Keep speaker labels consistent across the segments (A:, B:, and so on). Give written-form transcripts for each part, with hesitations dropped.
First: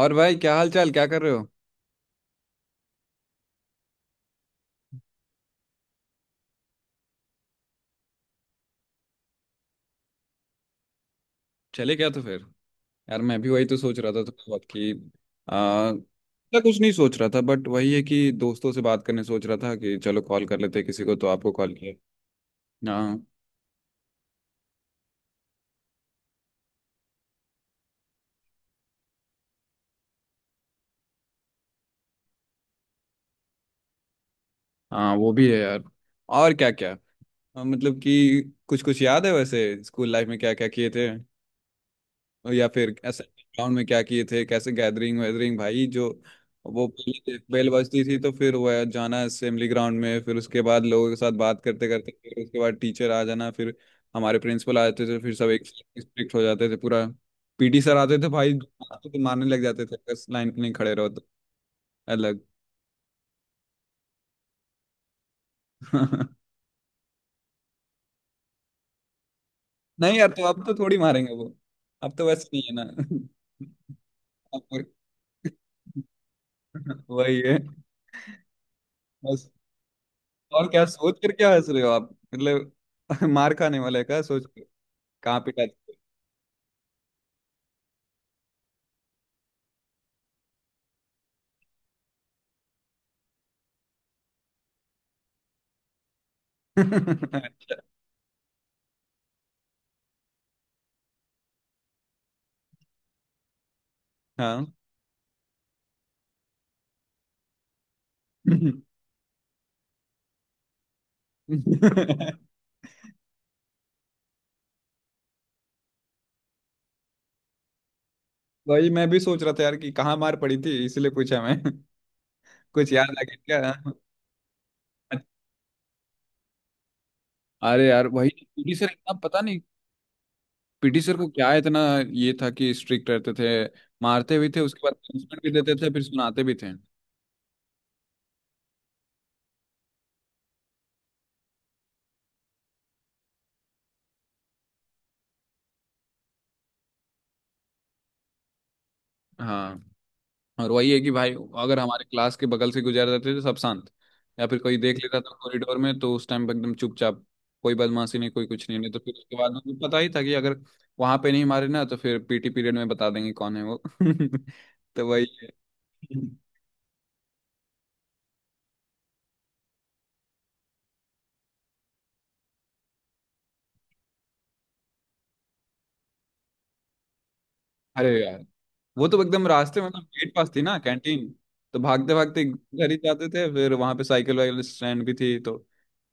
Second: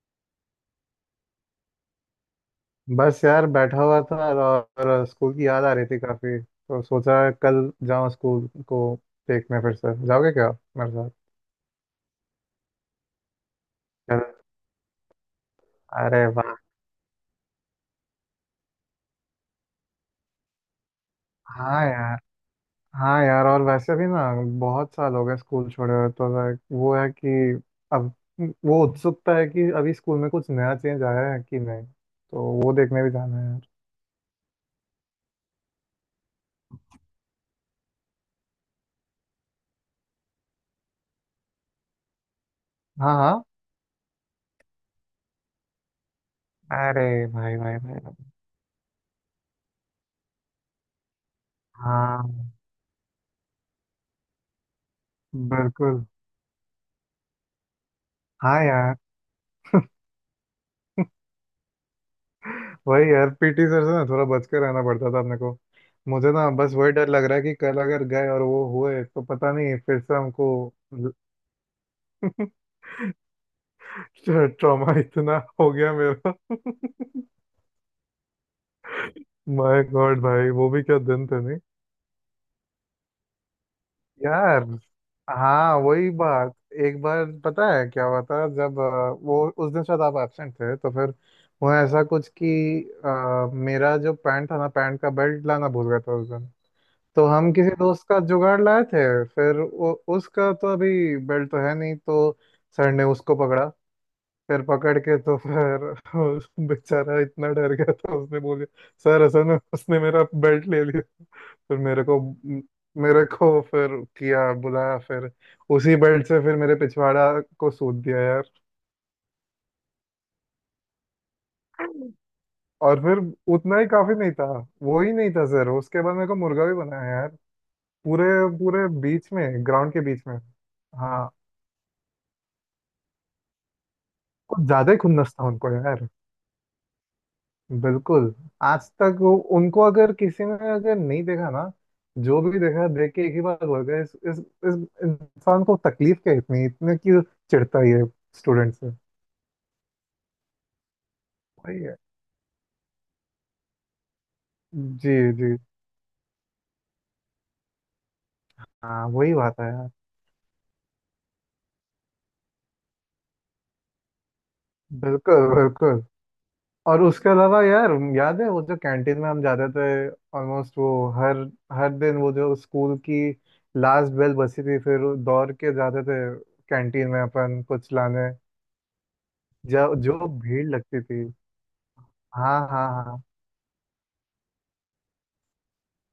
A: और भाई क्या हाल चाल क्या कर रहे हो।
B: बस यार बैठा हुआ था और स्कूल की याद आ रही थी काफी, तो सोचा कल जाऊं स्कूल को देखने। फिर से जाओगे क्या मेरे साथ
A: चले क्या तो फिर। यार मैं भी वही तो सोच रहा
B: कल?
A: था तो बहुत कि
B: अरे वाह।
A: मैं कुछ नहीं सोच रहा था बट वही है कि दोस्तों से बात करने सोच रहा था कि चलो कॉल कर लेते हैं किसी को तो आपको कॉल
B: हाँ
A: किया।
B: यार।
A: हाँ।
B: हाँ यार, और वैसे भी ना बहुत साल हो गए स्कूल छोड़े हुए, तो लाइक वो है कि अब वो उत्सुकता है कि अभी स्कूल में कुछ नया चेंज आया है कि नहीं, तो वो देखने भी जाना है यार।
A: हाँ वो भी है यार। और क्या क्या। मतलब कि कुछ कुछ याद है वैसे स्कूल लाइफ में क्या क्या किए थे। या फिर
B: हाँ
A: ऐसे
B: हाँ।
A: ग्राउंड में क्या किए थे कैसे गैदरिंग वैदरिंग भाई जो वो
B: अरे
A: पहले
B: भाई
A: बेल
B: भाई भाई।
A: बजती थी तो फिर वह जाना असेंबली ग्राउंड में फिर उसके बाद लोगों के साथ बात करते करते फिर
B: हाँ।
A: उसके बाद टीचर आ जाना फिर हमारे प्रिंसिपल आ जाते थे फिर सब एक
B: बिल्कुल।
A: स्ट्रिक्ट हो जाते थे पूरा। पीटी सर आते थे
B: हाँ
A: भाई।
B: यार।
A: आते तो मारने लग जाते थे अगर लाइन पे नहीं खड़े रहो तो अलग।
B: वही यार, पीटी सर से ना थोड़ा बच के रहना पड़ता था अपने को। मुझे ना बस वही डर लग रहा है कि कल अगर गए और वो हुए तो पता नहीं फिर से
A: नहीं यार तो
B: हमको
A: अब तो थोड़ी मारेंगे वो। अब तो वैसे नहीं है ना। अब तो-
B: ट्रॉमा इतना हो गया मेरा
A: वही है बस।
B: माय गॉड भाई,
A: और
B: वो भी
A: क्या
B: क्या
A: सोच
B: दिन
A: कर
B: थे
A: क्या
B: नहीं।
A: हंस रहे हो आप मतलब। मार खाने वाले का सोच कर।
B: यार,
A: कहाँ पिटा
B: हाँ
A: दिया?
B: वही बात। एक बार पता है क्या हुआ था, जब वो उस दिन शायद आप एब्सेंट थे तो फिर वो ऐसा कुछ कि मेरा जो पैंट था ना, पैंट का बेल्ट लाना भूल गया था उस दिन। तो हम किसी
A: अच्छा।
B: दोस्त का जुगाड़ लाए थे, फिर उसका तो अभी बेल्ट तो है नहीं, तो सर ने उसको पकड़ा। फिर
A: हाँ।
B: पकड़ के तो फिर उस बेचारा इतना डर गया था, उसने बोल दिया सर असल में उसने मेरा बेल्ट ले लिया। फिर मेरे को फिर किया बुलाया, फिर उसी बेल्ट से फिर मेरे पिछवाड़ा को सूद दिया यार।
A: वही मैं भी सोच रहा था यार कि कहाँ मार पड़ी थी इसलिए पूछा मैं। कुछ
B: और
A: याद
B: फिर
A: आ गया क्या।
B: उतना ही काफी नहीं था, वो ही नहीं था सर, उसके बाद मेरे को मुर्गा भी बनाया यार।
A: अरे यार
B: पूरे
A: वही पीटी
B: पूरे
A: सर इतना
B: बीच
A: पता नहीं।
B: में, ग्राउंड के बीच में।
A: पीटी सर को
B: हाँ।
A: क्या इतना ये था कि स्ट्रिक्ट रहते थे मारते भी थे
B: कुछ
A: उसके
B: ज्यादा
A: बाद
B: ही खुन्नस
A: पनिशमेंट
B: था
A: भी
B: उनको
A: देते थे फिर
B: यार।
A: सुनाते भी थे।
B: बिल्कुल। आज तक वो उनको अगर किसी ने अगर नहीं देखा ना, जो भी देखा देख के एक ही बात बोल गया इस इंसान को तकलीफ क्या इतनी, इतने क्यों चिढ़ता है ये स्टूडेंट से।
A: हाँ। और वही है कि भाई अगर
B: वही है।
A: हमारे क्लास के बगल से गुजर जाते थे सब शांत। या फिर कोई देख
B: जी
A: लेता था
B: जी।
A: कॉरिडोर में तो उस टाइम पे एकदम चुपचाप कोई बदमाशी नहीं कोई कुछ नहीं नहीं तो
B: हाँ
A: फिर
B: वही
A: उसके बाद
B: बात है
A: उनको
B: यार।
A: पता ही था कि अगर वहां पे नहीं मारे ना तो फिर पीटी पीरियड में बता देंगे कौन है वो। तो वही
B: बिल्कुल
A: है।
B: बिल्कुल। और उसके अलावा यार, याद है वो जो कैंटीन में हम जाते थे? ऑलमोस्ट वो हर हर दिन वो जो स्कूल की लास्ट बेल बची थी, फिर दौड़ के जाते थे कैंटीन में अपन कुछ
A: अरे
B: लाने।
A: यार वो तो एकदम रास्ते में
B: जो
A: मतलब
B: जो
A: गेट पास थी
B: भीड़
A: ना
B: लगती थी।
A: कैंटीन। तो भागते भागते
B: हाँ हाँ
A: घर ही
B: हाँ।
A: जाते थे फिर वहां पे साइकिल वाइकिल स्टैंड भी थी तो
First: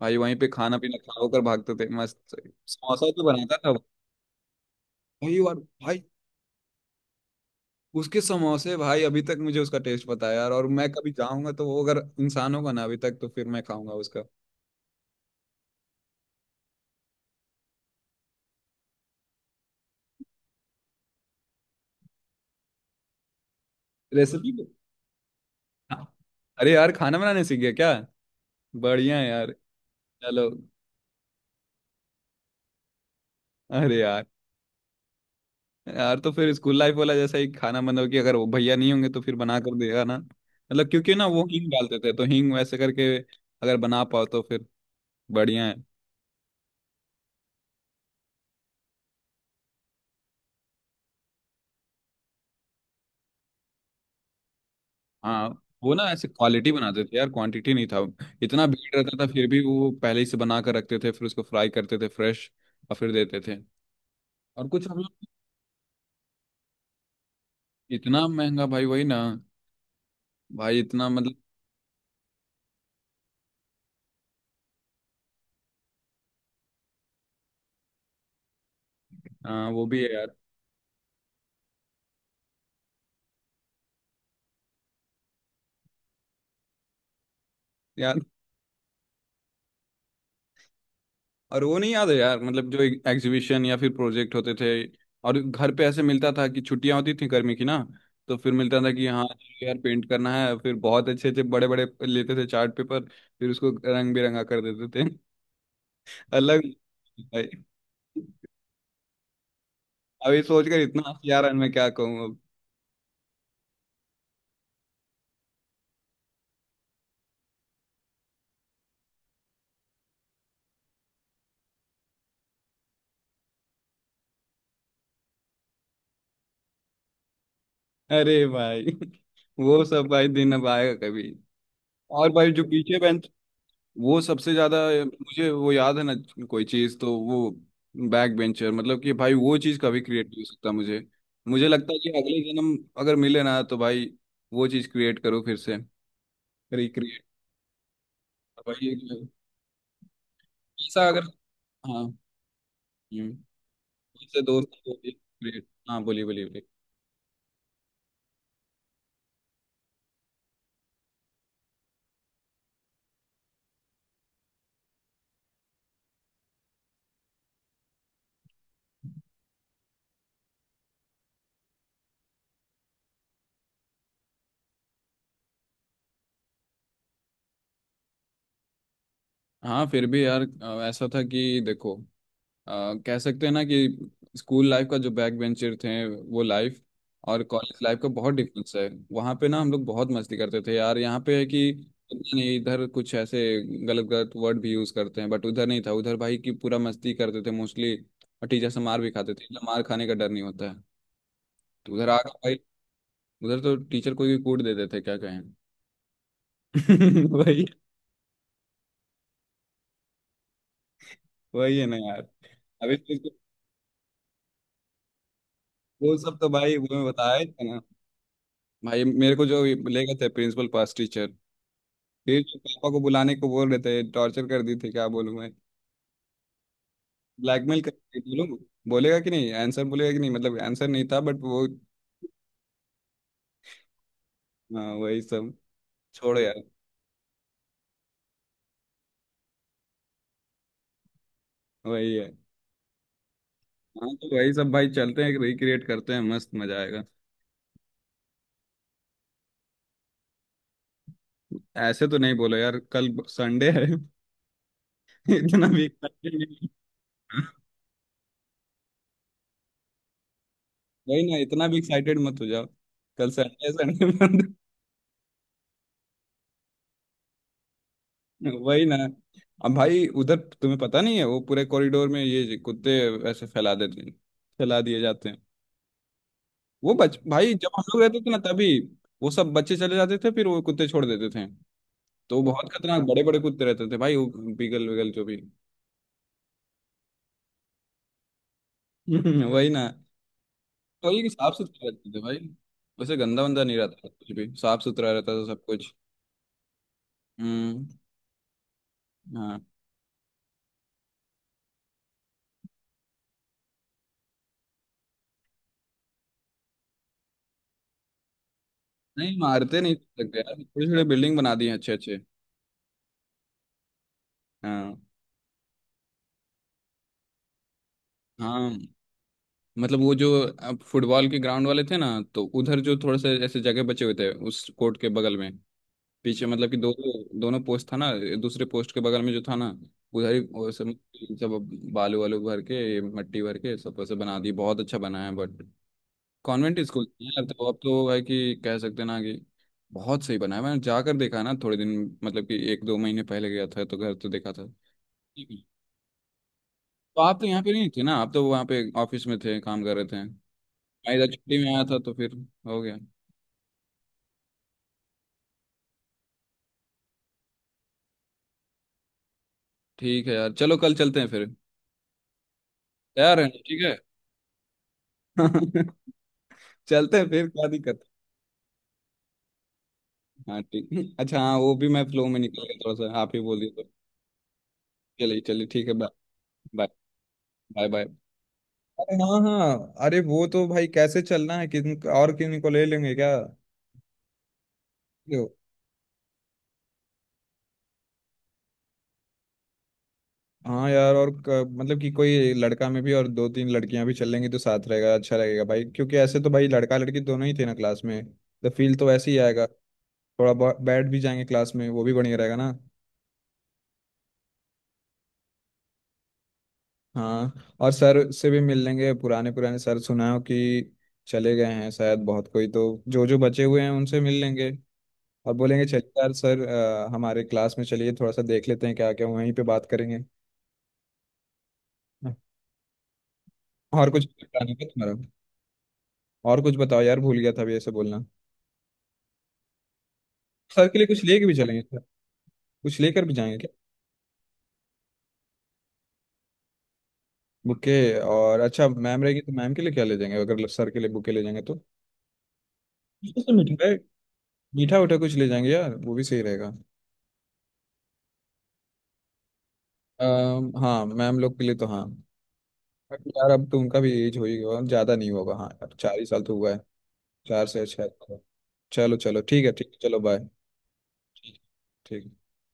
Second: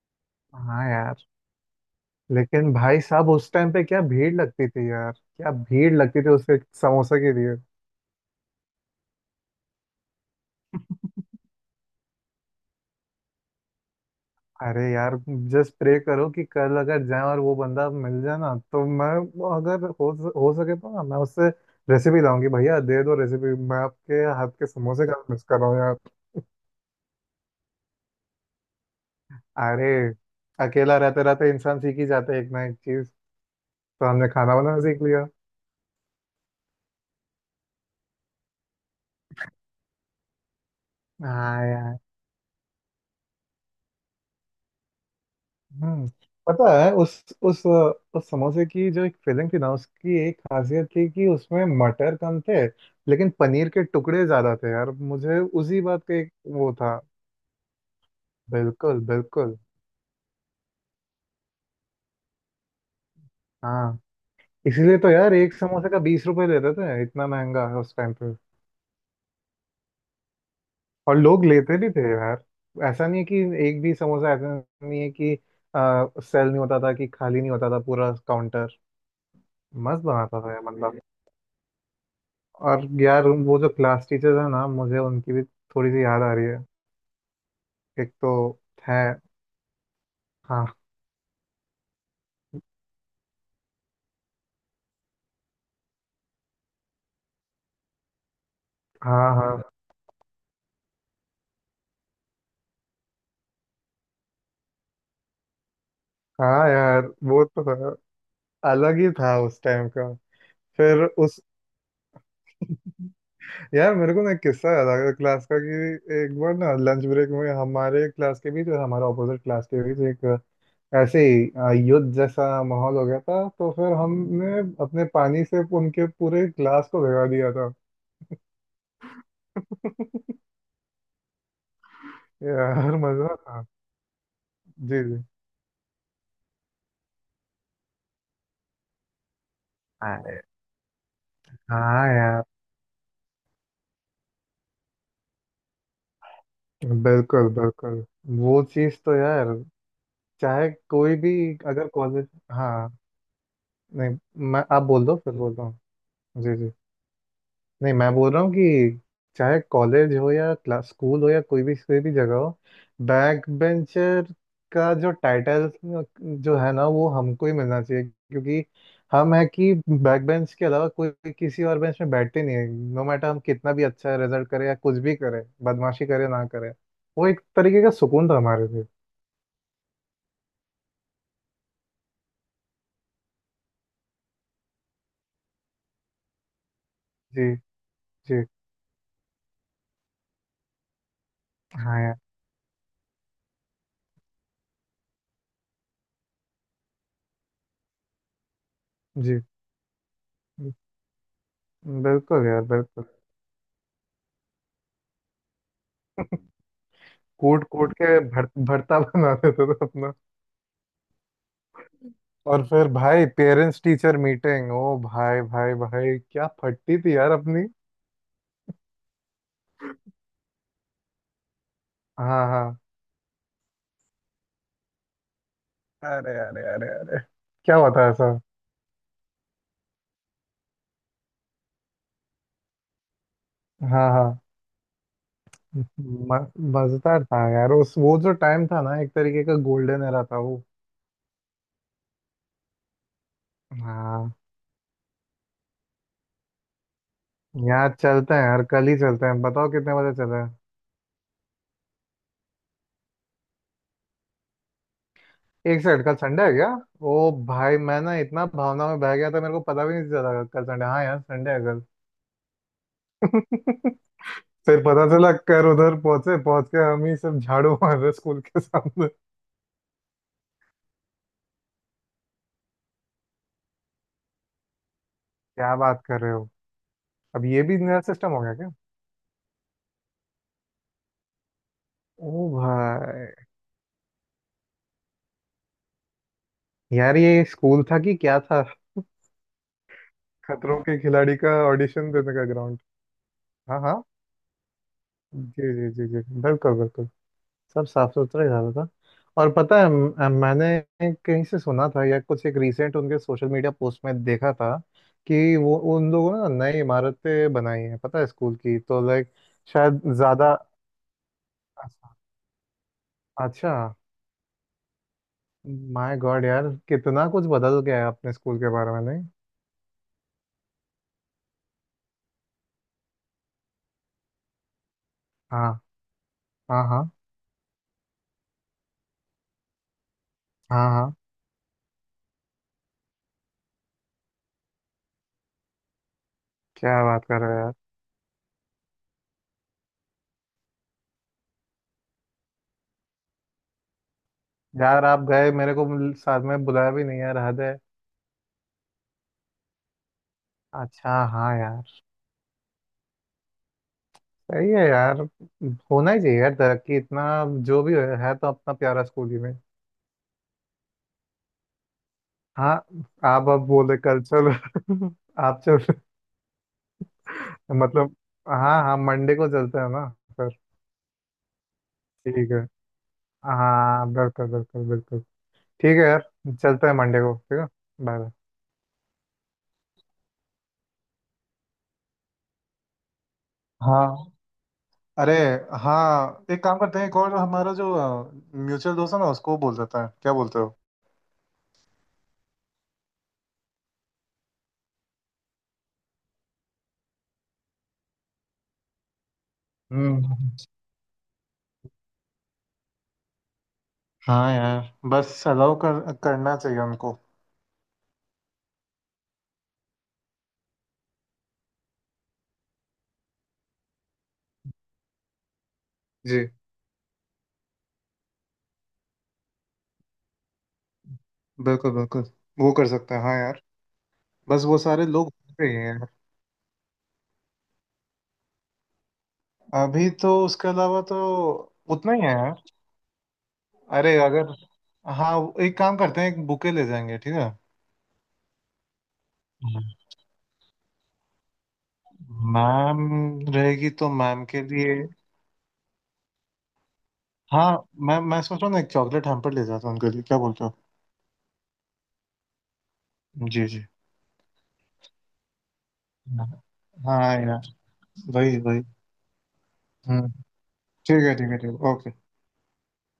A: भाई वहीं पे खाना
B: हाँ
A: पीना खा
B: यार।
A: होकर भागते थे मस्त।
B: लेकिन भाई
A: समोसा तो
B: साहब उस
A: बनाता था
B: टाइम पे
A: वो।
B: क्या भीड़ लगती थी यार,
A: वही
B: क्या
A: और
B: भीड़
A: भाई
B: लगती थी उस एक समोसे के लिए।
A: उसके समोसे भाई अभी तक मुझे उसका टेस्ट पता है यार और मैं कभी जाऊंगा तो वो अगर इंसान होगा ना अभी तक तो फिर मैं खाऊंगा उसका।
B: अरे यार, जस्ट प्रे करो कि कल अगर जाए और वो बंदा मिल जाए ना, तो मैं, वो अगर हो, हो सके तो ना मैं उससे रेसिपी लाऊंगी, भैया दे दो रेसिपी, मैं आपके हाथ
A: रेसिपी
B: के समोसे का मिस कर रहा हूँ यार।
A: अरे यार खाना बनाने सीख गया क्या। बढ़िया है यार।
B: अरे,
A: चलो।
B: अकेला रहते रहते इंसान सीख ही जाता है एक ना एक चीज,
A: अरे
B: तो
A: यार।
B: हमने खाना बनाना सीख लिया।
A: यार तो फिर स्कूल लाइफ वाला जैसा ही खाना मतलब कि अगर वो भैया नहीं होंगे तो फिर बना कर देगा ना मतलब क्योंकि ना वो
B: हाँ
A: हींग डालते
B: यार।
A: थे तो हींग वैसे करके अगर बना पाओ तो फिर बढ़िया है।
B: हम्म। पता है उस उस समोसे की जो एक फिलिंग थी ना, उसकी एक खासियत थी कि उसमें मटर कम थे लेकिन पनीर के टुकड़े ज्यादा थे यार, मुझे
A: हाँ
B: उसी
A: वो ना
B: बात का
A: ऐसे
B: एक
A: क्वालिटी
B: वो था।
A: बनाते थे यार क्वांटिटी नहीं था। इतना भीड़
B: बिल्कुल
A: रहता था फिर
B: बिल्कुल।
A: भी वो पहले ही से बना कर रखते थे फिर उसको फ्राई करते थे फ्रेश और फिर देते थे।
B: हाँ,
A: और कुछ हम
B: इसीलिए तो
A: लोग
B: यार एक समोसे का बीस रुपए लेते थे, इतना महंगा है उस टाइम
A: इतना
B: पे।
A: महंगा भाई वही ना। भाई इतना
B: और
A: मतलब।
B: लोग लेते भी थे यार, ऐसा नहीं है कि एक भी समोसा ऐसा नहीं है कि सेल नहीं होता था, कि खाली नहीं होता था पूरा काउंटर।
A: हाँ वो भी
B: मस्त
A: है यार।
B: बनाता था यार। और यार वो जो क्लास टीचर है ना, मुझे उनकी भी थोड़ी सी याद आ रही है, एक
A: यार
B: तो है। हाँ
A: और वो नहीं याद है यार मतलब जो एग्जीबिशन या फिर प्रोजेक्ट होते थे और घर पे ऐसे मिलता था कि छुट्टियां होती थी गर्मी की ना तो फिर मिलता था कि हाँ
B: हाँ हाँ।
A: चलो यार पेंट करना है फिर बहुत अच्छे अच्छे बड़े बड़े लेते थे चार्ट पेपर फिर उसको रंग बिरंगा कर देते थे। अलग
B: हाँ यार, वो
A: भाई।
B: तो है। अलग ही था उस टाइम का।
A: अभी सोचकर इतना
B: फिर
A: हंसी आ
B: उस
A: रहा है मैं क्या कहूँ अब।
B: यार, मेरे को ना एक किस्सा याद आ गया क्लास का, कि एक बार ना लंच ब्रेक में हमारे क्लास के बीच और हमारे ऑपोजिट क्लास के बीच एक ऐसे ही युद्ध जैसा माहौल हो गया था, तो फिर हमने अपने पानी से उनके पूरे क्लास को भिगा दिया था।
A: अरे भाई। वो सब भाई दिन अब आएगा कभी। और भाई जो
B: यार
A: पीछे बेंच
B: मजा था।
A: वो सबसे ज्यादा
B: जी
A: मुझे वो याद है ना। कोई चीज तो वो बैक बेंचर मतलब कि भाई वो चीज कभी क्रिएट
B: जी।
A: नहीं हो सकता मुझे। मुझे लगता है
B: हाँ
A: कि अगले
B: यार।
A: जन्म अगर मिले ना तो भाई वो चीज क्रिएट करो फिर से। रिक्रिएट।
B: बिल्कुल बिल्कुल। वो
A: भाई
B: चीज तो यार, चाहे
A: ऐसा
B: कोई
A: अगर।
B: भी, अगर
A: हाँ
B: कॉलेज, हाँ
A: हम्म,
B: नहीं,
A: ऐसे
B: मैं,
A: दोस्त
B: आप बोल दो फिर बोलता
A: क्रिएट
B: हूँ।
A: हाँ बोलिए बोलिए
B: जी
A: बोलिए।
B: जी। नहीं मैं बोल रहा हूँ कि चाहे कॉलेज हो या क्लास, स्कूल हो या कोई भी जगह हो, बैक बेंचर का जो टाइटल जो है ना, वो हमको ही मिलना चाहिए, क्योंकि हम है कि बैक बेंच के अलावा कोई भी किसी और बेंच में बैठते नहीं है। नो मैटर हम कितना भी अच्छा रिजल्ट करें या कुछ भी करें, बदमाशी करें ना करें, वो एक तरीके का सुकून था हमारे लिए।
A: हाँ फिर भी यार ऐसा था कि देखो अ, कह सकते हैं ना कि स्कूल लाइफ का जो बैक बेंचर थे वो लाइफ और
B: जी
A: कॉलेज लाइफ का बहुत
B: जी।
A: डिफरेंस है वहाँ पे ना हम लोग बहुत मस्ती करते थे यार यहाँ पे है कि
B: हाँ यार।
A: इतना नहीं इधर कुछ ऐसे गलत गलत वर्ड भी यूज करते हैं बट उधर नहीं था उधर भाई की पूरा मस्ती करते थे मोस्टली। और टीचर से मार भी खाते
B: जी
A: थे इतना मार खाने का डर नहीं होता है तो उधर आ गए
B: बिल्कुल
A: भाई।
B: यार बिल्कुल।
A: उधर तो टीचर कोई भी कूट देते थे क्या कहें।
B: कूट
A: वही।
B: कूट के भरता बना देते थे अपना।
A: वही है ना यार।
B: और फिर
A: अभी
B: भाई
A: तो-
B: पेरेंट्स टीचर मीटिंग, ओ भाई भाई
A: वो
B: भाई
A: सब
B: क्या
A: तो भाई वो
B: फटती
A: मैं
B: थी यार
A: बताया ही था
B: अपनी।
A: ना। भाई मेरे को जो ले गए थे प्रिंसिपल पास टीचर फिर
B: हाँ हाँ।
A: पापा को बुलाने को बोल रहे थे टॉर्चर कर दी थी क्या बोलूं मैं
B: अरे अरे अरे अरे। क्या
A: ब्लैकमेल
B: हुआ
A: कर
B: था
A: दी
B: ऐसा?
A: बोलूं। बोलेगा कि नहीं आंसर बोलेगा कि नहीं मतलब आंसर नहीं था बट वो।
B: हाँ हाँ।
A: हाँ वही सब छोड़ो यार।
B: म- मजेदार था यार, उस वो जो टाइम था ना, एक तरीके का गोल्डन एरा था वो।
A: वही है। हाँ
B: हाँ।
A: तो वही सब भाई चलते हैं रिक्रिएट करते हैं मस्त मजा आएगा।
B: यहाँ चलते हैं यार, कल ही चलते हैं, बताओ कितने बजे चले हैं।
A: ऐसे तो नहीं बोलो यार कल संडे है। इतना
B: एक
A: भी
B: सेकंड, कल
A: excited
B: संडे है
A: नहीं।
B: क्या? ओ भाई, मैं ना इतना भावना में बह गया था, मेरे को पता भी नहीं चला कल संडे। हाँ यार,
A: वही ना
B: संडे
A: इतना भी
B: है
A: एक्साइटेड मत हो जाओ। कल
B: कल।
A: Sunday Sunday.
B: फिर पता चला कर उधर पहुंचे, पहुंच के हम ही सब झाड़ू मार रहे स्कूल के
A: वही ना।
B: सामने।
A: अब भाई उधर तुम्हें पता नहीं है वो पूरे कॉरिडोर में ये कुत्ते ऐसे फैला देते हैं फैला दिए जाते हैं।
B: क्या बात कर रहे हो?
A: वो बच
B: अब
A: भाई
B: ये
A: जब
B: भी
A: हम
B: नया
A: लोग रहते
B: सिस्टम
A: थे ना
B: हो गया
A: तभी
B: क्या?
A: वो सब बच्चे चले जाते थे फिर वो कुत्ते छोड़ देते थे।
B: ओ
A: तो बहुत खतरनाक बड़े
B: भाई।
A: बड़े कुत्ते रहते थे भाई वो बीगल विगल जो भी।
B: यार ये स्कूल था कि क्या था,
A: वही ना।
B: खतरों के
A: तो ये
B: खिलाड़ी
A: साफ
B: का
A: सुथरा रहते
B: ऑडिशन
A: थे
B: देने
A: भाई।
B: का ग्राउंड।
A: वैसे गंदा वंदा नहीं
B: हाँ
A: रहता
B: हाँ।
A: था कुछ भी साफ सुथरा रहता था सब
B: जी जी
A: कुछ।
B: जी जी। बिल्कुल बिल्कुल।
A: हम्म।
B: सब साफ सुथरा ही रहा था। और
A: हाँ।
B: पता है मैंने कहीं से सुना था या कुछ, एक रिसेंट उनके सोशल मीडिया पोस्ट में देखा था कि वो उन लोगों ने ना नई इमारतें बनाई हैं पता है स्कूल की, तो लाइक
A: नहीं मारते नहीं
B: शायद
A: सकते
B: ज्यादा
A: यार थोड़ी थोड़ी बिल्डिंग बना दी है अच्छे अच्छे।
B: अच्छा।
A: हाँ।
B: माय गॉड यार, कितना कुछ बदल गया है अपने स्कूल
A: हाँ
B: के बारे में नहीं।
A: मतलब वो जो अब फुटबॉल के ग्राउंड वाले थे ना तो उधर जो थोड़े से ऐसे जगह बचे हुए थे उस कोर्ट के बगल में
B: हाँ
A: पीछे मतलब कि
B: हाँ
A: दो
B: हाँ
A: दोनों पोस्ट था ना दूसरे पोस्ट के बगल में जो था ना उधर ही वो
B: हाँ
A: सब
B: हाँ।
A: सब बालू वालू भर के मट्टी भर के सब ऐसे बना दी बहुत अच्छा बना है बट कॉन्वेंट
B: क्या
A: स्कूल
B: बात कर
A: यार
B: रहे
A: तो
B: हो?
A: अब तो भाई कि कह सकते हैं ना कि बहुत सही बना है मैंने जाकर देखा ना थोड़े दिन मतलब कि एक दो महीने पहले गया था तो घर तो देखा था।
B: यार यार, आप
A: ठीक
B: गए,
A: है।
B: मेरे को साथ में बुलाया भी नहीं
A: तो
B: यार,
A: आप तो
B: हद
A: यहाँ पे
B: है।
A: नहीं थे ना आप तो वहाँ पे ऑफिस में थे काम कर रहे थे। मैं
B: अच्छा,
A: इधर
B: हाँ
A: छुट्टी में
B: यार।
A: आया था तो फिर हो गया।
B: सही है यार, होना ही चाहिए यार, तरक्की इतना। जो भी है तो अपना प्यारा स्कूल ही में।
A: ठीक है यार चलो कल चलते हैं फिर।
B: हाँ।
A: तैयार है
B: आप
A: ना?
B: अब
A: ठीक है।
B: बोले कल चलो। आप चल,
A: चलते हैं फिर क्या दिक्कत है?
B: मतलब, हाँ हाँ मंडे को चलते हैं ना सर।
A: हाँ ठीक अच्छा हाँ वो भी मैं फ्लो में
B: ठीक है।
A: निकल गया थोड़ा सा आप ही बोल दिए तो।
B: हाँ बिल्कुल बिल्कुल बिल्कुल।
A: चलिए चलिए ठीक है
B: ठीक है
A: बाय।
B: यार, चलते
A: बाय
B: हैं मंडे को, ठीक है।
A: Bye bye.
B: बाय।
A: अरे हाँ हाँ अरे वो तो भाई कैसे चलना है किन और किन को ले लेंगे क्या।
B: हाँ अरे
A: यो,
B: हाँ, एक काम करते हैं, एक और हमारा जो म्यूचुअल दोस्त है ना, उसको बोल देता है, क्या बोलते हो।
A: हाँ यार और मतलब कि कोई लड़का में भी और दो तीन लड़कियां भी चल लेंगी तो साथ रहेगा अच्छा रहेगा भाई क्योंकि ऐसे तो भाई लड़का लड़की दोनों ही थे ना क्लास में तो फील तो ऐसे ही आएगा।
B: हम्म।
A: थोड़ा बहुत बैठ भी जाएंगे क्लास में वो भी बढ़िया रहेगा ना।
B: हाँ यार, बस अलाउ करना चाहिए उनको।
A: हाँ और सर से भी मिल लेंगे पुराने पुराने सर सुना हो कि चले गए हैं शायद बहुत कोई तो जो जो बचे हुए हैं उनसे मिल लेंगे और बोलेंगे
B: जी
A: चलिए यार सर हमारे क्लास में चलिए थोड़ा सा देख लेते हैं क्या क्या वहीं पे बात करेंगे।
B: बिल्कुल बिल्कुल, वो कर सकते हैं हाँ यार।
A: और
B: बस
A: कुछ
B: वो सारे
A: बताने
B: लोग
A: का
B: हो
A: तुम्हारा।
B: गए हैं यार।
A: और कुछ बताओ यार भूल गया था अभी ऐसे बोलना
B: अभी तो उसके अलावा तो
A: सर के लिए कुछ लेके भी
B: उतना ही
A: चलेंगे
B: है
A: सर
B: यार।
A: कुछ लेकर भी जाएंगे क्या।
B: अरे अगर, हाँ एक काम करते हैं, एक बुके ले जाएंगे ठीक है।
A: बुके और अच्छा मैम रहेगी तो मैम के लिए क्या ले जाएंगे अगर सर के लिए बुके ले जाएंगे तो
B: मैम रहेगी तो
A: मीठा
B: मैम के लिए,
A: मीठा उठा कुछ ले जाएंगे यार वो भी सही रहेगा।
B: हाँ। मैं सोच रहा हूँ ना, एक चॉकलेट हैम्पर ले जाता हूँ उनके लिए, क्या बोलते हो।
A: हाँ मैम लोग के लिए तो हाँ
B: जी
A: बट
B: जी।
A: यार अब तो उनका भी एज हो ही गया ज्यादा नहीं होगा। हाँ यार चार ही साल तो हुआ
B: हाँ
A: है
B: यार।
A: चार से छह।
B: वही वही।
A: चलो चलो
B: हम्म।
A: ठीक है चलो बाय।
B: ठीक है ठीक है ठीक है
A: ठीक
B: ओके।
A: ठीक।